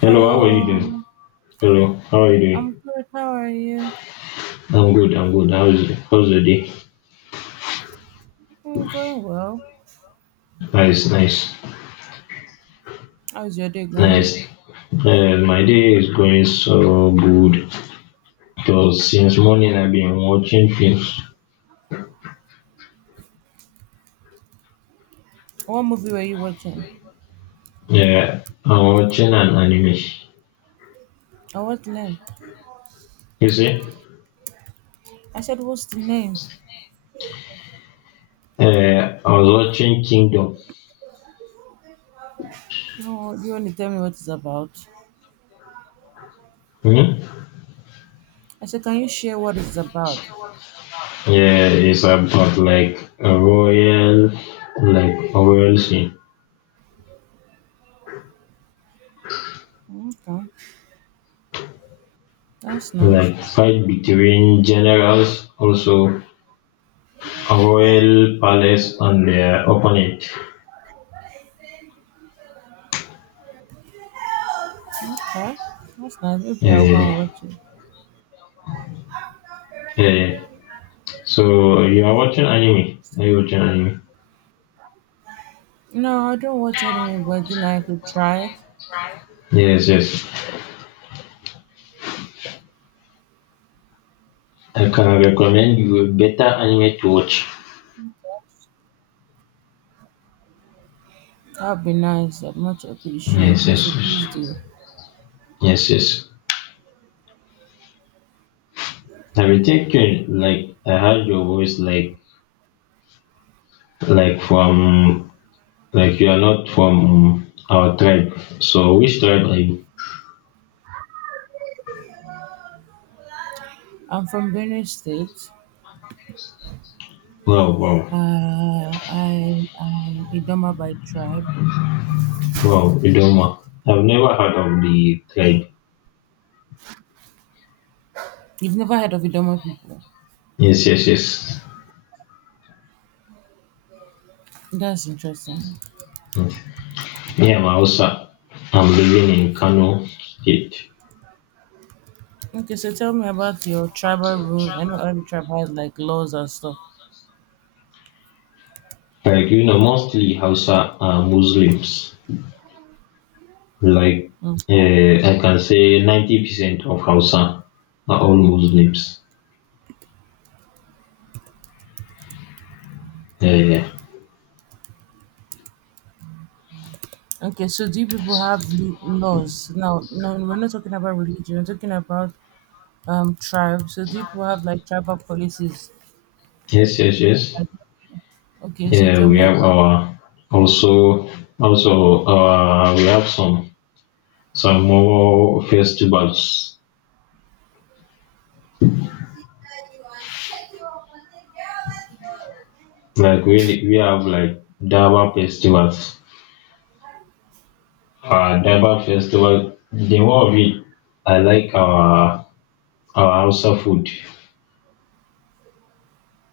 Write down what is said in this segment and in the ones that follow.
Hello, how are you Hello, doing? Hello, how are you I'm doing? good. How are you? I'm good. How's the day? I'm going well. Nice, nice, How's your day going? nice. My day is going so good because since morning I've been watching films. What movie were you watching? Yeah, I'm watching an anime. Oh, what name? You see? I said, what's the name? I was watching Kingdom. Oh, you only tell me what it's about? Hmm? I said, can you share what it's about? Yeah, it's about like a royal scene, Okay, that's nice. like fight between generals, also a royal palace and their opponent. Okay, that's nice. Maybe Yeah, I'll yeah, go and yeah. watch it. Yeah. So you are watching anime. Are you watching anime? No, I don't watch anime, but I could try. Yes. I can recommend you a better anime to watch. That'd be nice. I'd much appreciate Yes, it. So yes, yes, please do. yes. I've been thinking like I heard your voice like from like you are not from our tribe. So which tribe are you? I'm from Benue State. Wow, wow, I am Idoma by tribe. wow, Idoma. I've never heard of the tribe. You've never heard of Idoma people? Yes. That's interesting. Me, I'm Hausa. I'm living in Kano State. Okay, so tell me about your tribal rules. I know every tribe has like laws and stuff. Like, mostly Hausa are Muslims. Like, Mm. I can say 90% of Hausa are all Muslims. Yeah. Okay, so do you people have laws? Now, no, we're not talking about religion. We're talking about tribe. So do you people have like tribal policies? Yes. Okay, so Yeah, tell we me have about. our also we have some more festivals. Like we have like Daba festivals. Daba festival the more of it I like our Hausa food.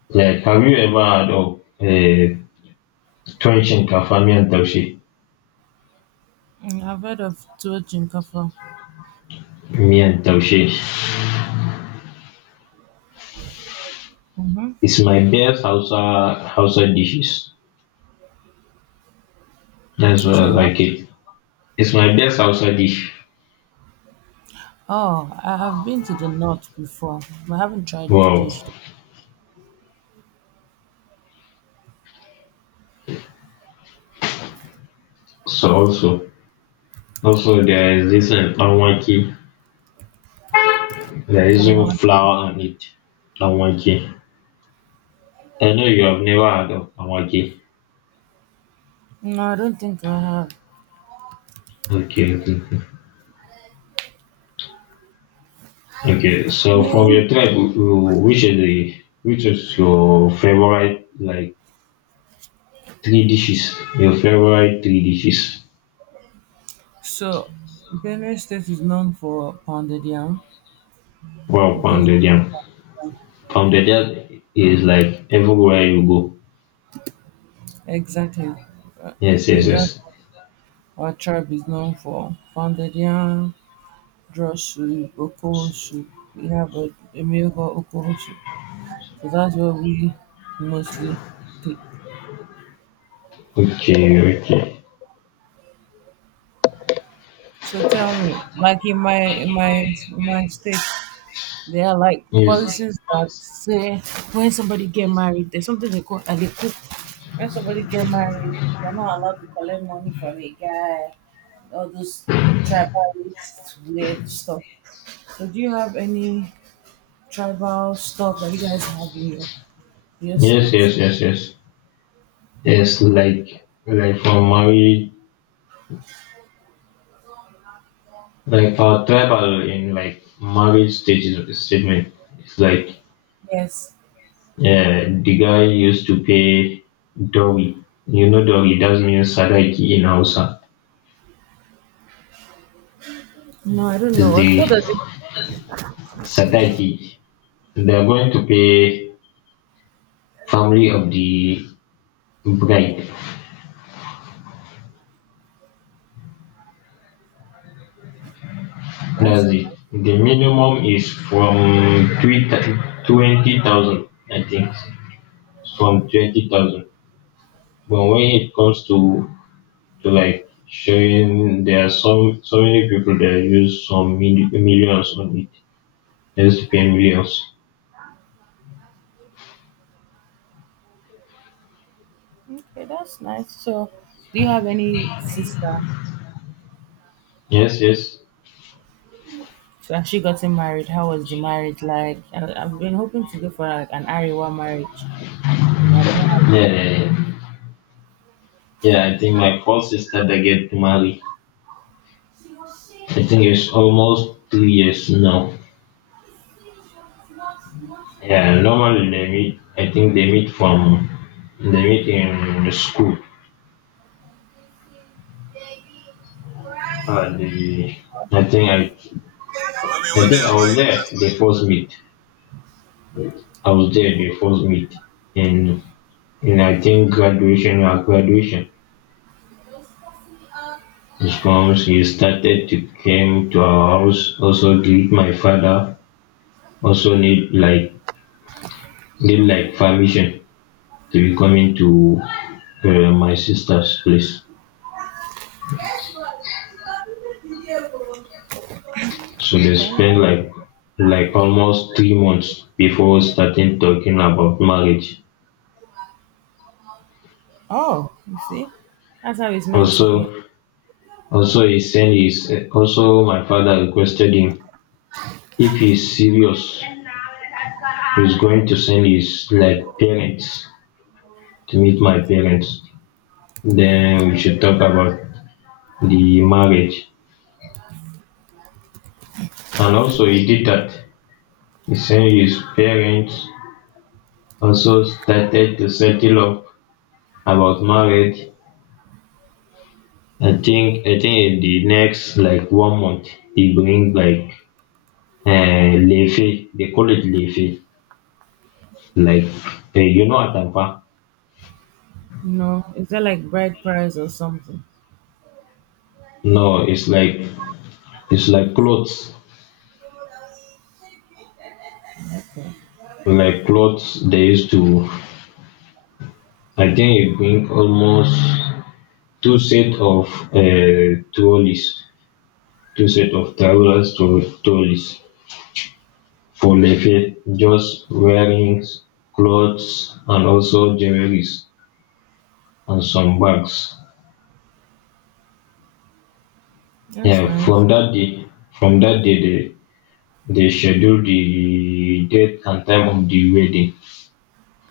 Like have you ever had of Tuwon shinkafa miyan taushe, Mm, I've heard of Tuo Chinkafa. miyan taushe. Mm-hmm. It's my best Hausa dishes. That's why You I said what? like it. It's my best Hausa dish. Oh, I have been to the north before, but I haven't tried the Wow. dish. So also, also there is this danwake. There is That no one? flour on it. Danwake. I know you have never heard of danwake. No, I don't think I have. Okay. Okay, so from Um, your tribe, which is your favorite like three dishes? Your favorite three dishes? So, Benue State is known for pounded yam Wow, because pounded yam. From the job is like everywhere you go. exactly, Yes, yes, and that's yes. what our tribe is known for pounded yam, draw soup, okoro soup. We have a meal called okoro soup, so that's what we mostly take. Okay, okay. So tell me, like in my in my state, they are like Yes. policies that say when somebody get married, there's something they call and they put when somebody get married, they're not allowed to collect money from a guy, all those tribalist weird stuff. So do you have any tribal stuff that you guys have in your Yes, state? yes, yes, yes. Yes, for marriage, like for tribal in like marriage stages statement, it's like Yes. yeah, the guy used to pay dowry. You know dowry, that means sadaki in Hausa. No, I don't know. It's What the does it? sadaki. They're going to pay family of the bride. That's That's nice. it. The minimum is from 20,000, I think. From 20,000. But when it comes to, like showing, there are so many people that use some millions on it. They used to pay millions. Okay, that's nice. So, do you have any sister? Yes. So actually gotten married. How was the marriage like? I've been hoping to go for like an Ariwa marriage. You know, I've not had Yeah. Yeah, I think my first sister that get married. I think it's almost 2 years now. Yeah, normally they meet. I think they meet from they meet in the school. The I think I I One day think I I'll buy was there it. the first meet. I was there the first meet, and I think graduation or graduation. His comes. He started to Came to our house. Also greet my father. Also need like permission they be coming to my sister's place. It. So they Okay. spent like almost 3 months before starting talking about marriage. Oh, you see? That's how it's meant to be. Also, he sent his also my father requested him if he's serious, he's going to send his like parents to meet my parents. Then we should talk about the marriage. And also he did that. He sent his parents also started to settle up about marriage. I think in the next like 1 month he bring like lefe, they call it lefe, like you know atamfa. No, is that like bride price or something? No, it's like it's like clothes Okay. Clothes they used to. I think He bring almost two set of uh, trolleys, two set of travelers to trolleys for lefe, just wearing clothes and also jewelries and some bags. That's Yeah, nice. From that day they schedule the date and time of the wedding.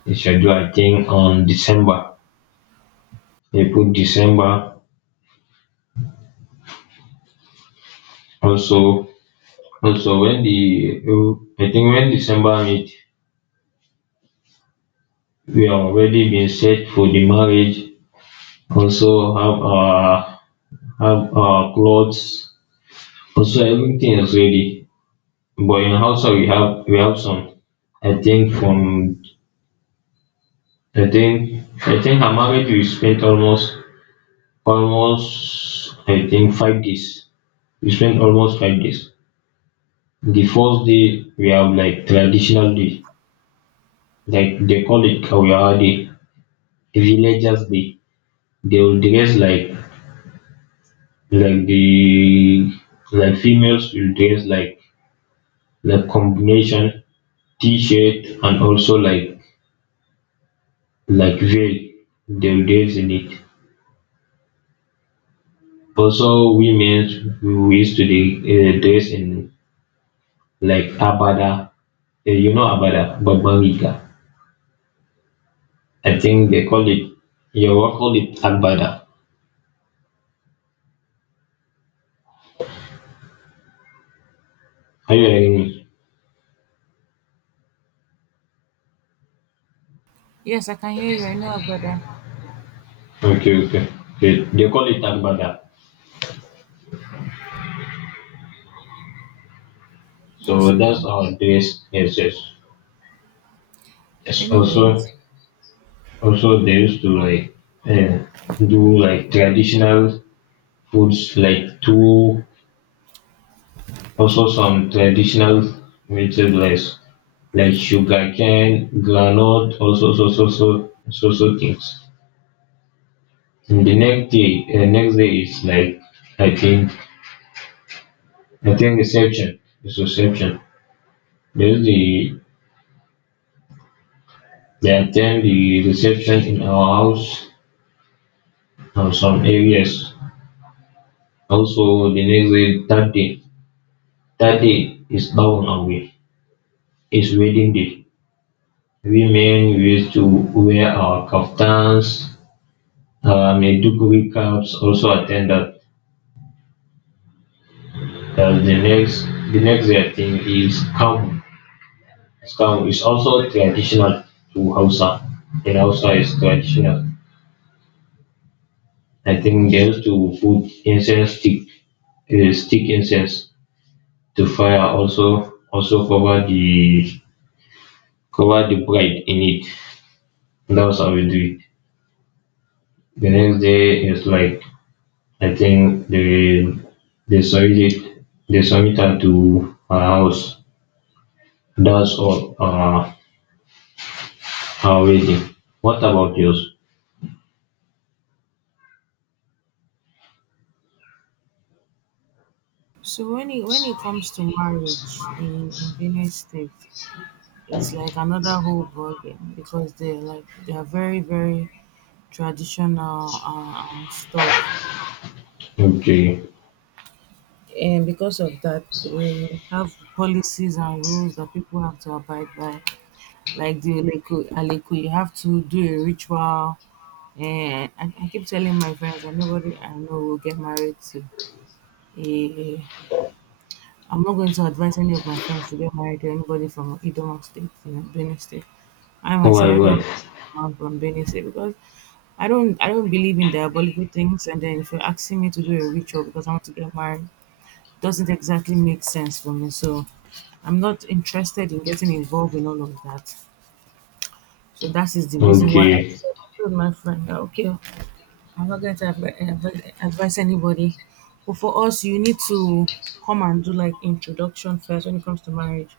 They schedule I think on december, they put december. Also, when the I think when december meet, we are already been set for the marriage. Also have our clothes. Also everything is ready. But in hausa we have some. I think from I think I think Her marriage we spent almost I think 5 days. We spent almost 5 days. The first day we have like traditional day, like they call it Kauyawa Day, Villagers Day. They will dress like the like females will dress combination t-shirt and also like veil. They will dress in it. Also, women we used to dress in like abada. You know abada, babban riga, I think they call it your work call it agbada. Are you hearing me? Yes, I can hear you. I know brother. Okay, okay. They call it agbada. That's So nice. that's our dress. Yes. Yes. Also, Anyways, they used to like uh, do like traditional foods like tuwo. Also some traditional vegetables like sugarcane, granite, also so things. And the next day is like I think I think reception is reception. There's the they attend the reception in our house and some areas. Also the next day, third day. Third day is down away. It's wedding day. We men we used to Wear our kaftans, maiduguri caps, also attend that. The next day I think is kamu. It's kamu. It's also traditional to Hausa. In Hausa is traditional. I think they used to put incense stick, stick incense to fire, also cover the bride in it. That was how we do it. The next day is like I think they submit it, they submit am to her house. That's all, our wedding. What about yours? so when it comes to marriage in Benue State, it's like another whole ballgame because they're like they're very very traditional and stuff, Okay. and because of that they have policies and rules that people have to abide by like the Aleku, Aleku you have to do a ritual, and I keep telling my friends that nobody I know will get married to a. I'm not going to advise any of my friends to get married to anybody from Idoma State, you know, Benue State. I myself, Why I why? don't want to marry a man from Benue State because I don't believe in diabolical things. And then if you're asking me to do a ritual because I want to get married, doesn't exactly make sense for me. So I'm not interested in getting involved in all of that. So that is the reason why I Okay. said I told my friend that, okay, I'm not going to advise anybody. But for us, you need to come and do like introduction first when it comes to marriage.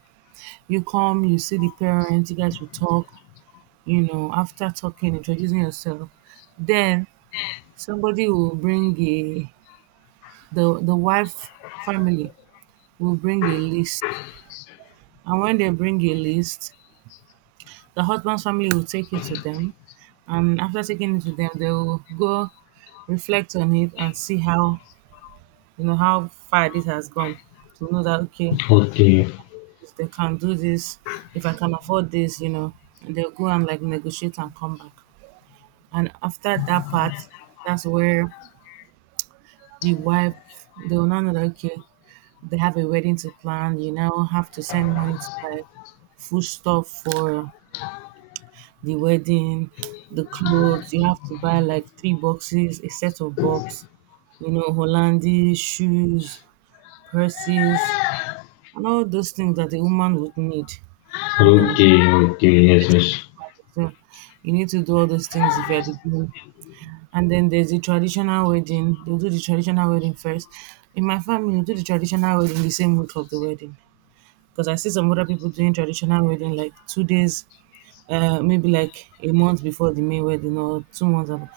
You come, you see the parents, you guys will talk, you know, after talking, introducing yourself. Then somebody will bring a the wife family will bring a list. And when they bring a list, the husband's family will take it to them. And after taking it to them, they will go reflect on it and see how, you know, how far this has gone, to know that okay Okay. they can do this, if I can afford this, you know, and they'll go and like negotiate and come back, and after that part, that's where the wife, they will now know that okay they have a wedding to plan, you now have to send money to buy food stuff for the wedding, the clothes you have to buy like 3 boxes, a set of box, you know, hollandies, shoes, purses, and all those things that a woman would need, you know, Okay. Okay. Yes, getting yes. to marry. So you need to do all those things if you're the groom. And then there's the traditional wedding. They'll do the traditional wedding first. In my family, we do the traditional wedding the same week of the wedding. Because I see some other people doing traditional wedding like 2 days, maybe like a month before the main wedding, or 2 months. After.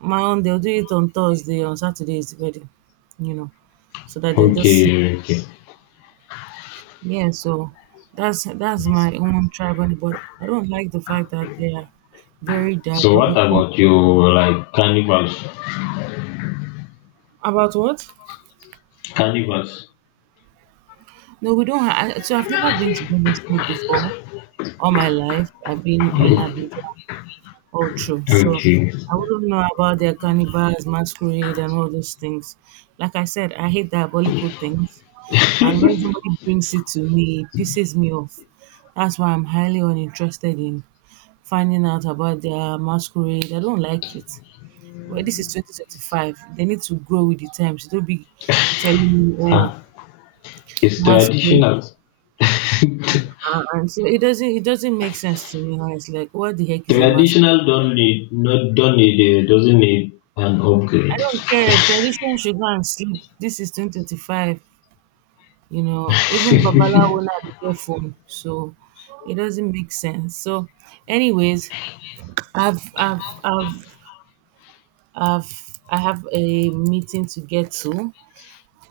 My own, they'll do it on Thursday, on Saturday is the wedding, you know, so that they just see. Okay. Okay. Yeah, so that's my own tribe, and but I don't like the fact that they are very So what diabolical. about your like carnivals? About what? Carnivals. No, we don't. I, so I've never been to Benue State before. All my life, I've been in Abuja. Oh, true. So Okay. I wouldn't know about their carnivals, masquerade, and all those things. Like I said, I hate diabolical things. And when somebody brings it to me, it pisses me off. That's why I'm highly uninterested in finding out about their masquerade. I don't like it. Well, this is 2025. They need to grow with the times. Don't be telling me, oh, Ah, it's masquerade. traditional. And so it doesn't make sense to me. How. It's like, what the heck is a masquerade? Traditional don't need not don't need a, doesn't need an I upgrade. don't care. Tradition should go and sleep. This is 2025. You know, even Babalawo now they get phone, so it doesn't make sense. So, anyways, I've I've I've I have a meeting to get to.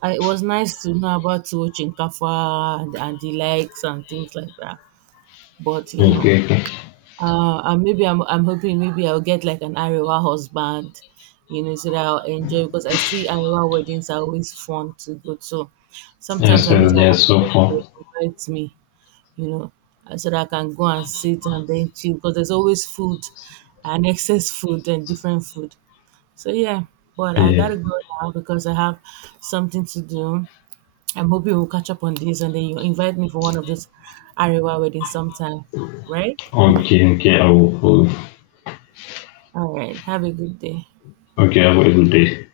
I, it was nice to know about Tuwo Chinkafa and the likes and things like that. But you know, Okay, okay. And maybe I'm hoping maybe I'll get like an Arewa husband, you know, so that I'll enjoy because I see Arewa weddings are always fun to go to. Yeah, Sometimes I so wish I yeah, had a so friend that far. would invite me, you know, so that I can go and sit and then chill because there's always food and excess food and different food. So yeah, but I Yeah. gotta go now because I have something to do. I'm hoping we'll catch up on this and then you invite me for one of those Arewa weddings sometime, right? Okay, I will- All right. Have a good day. okay, have a good day.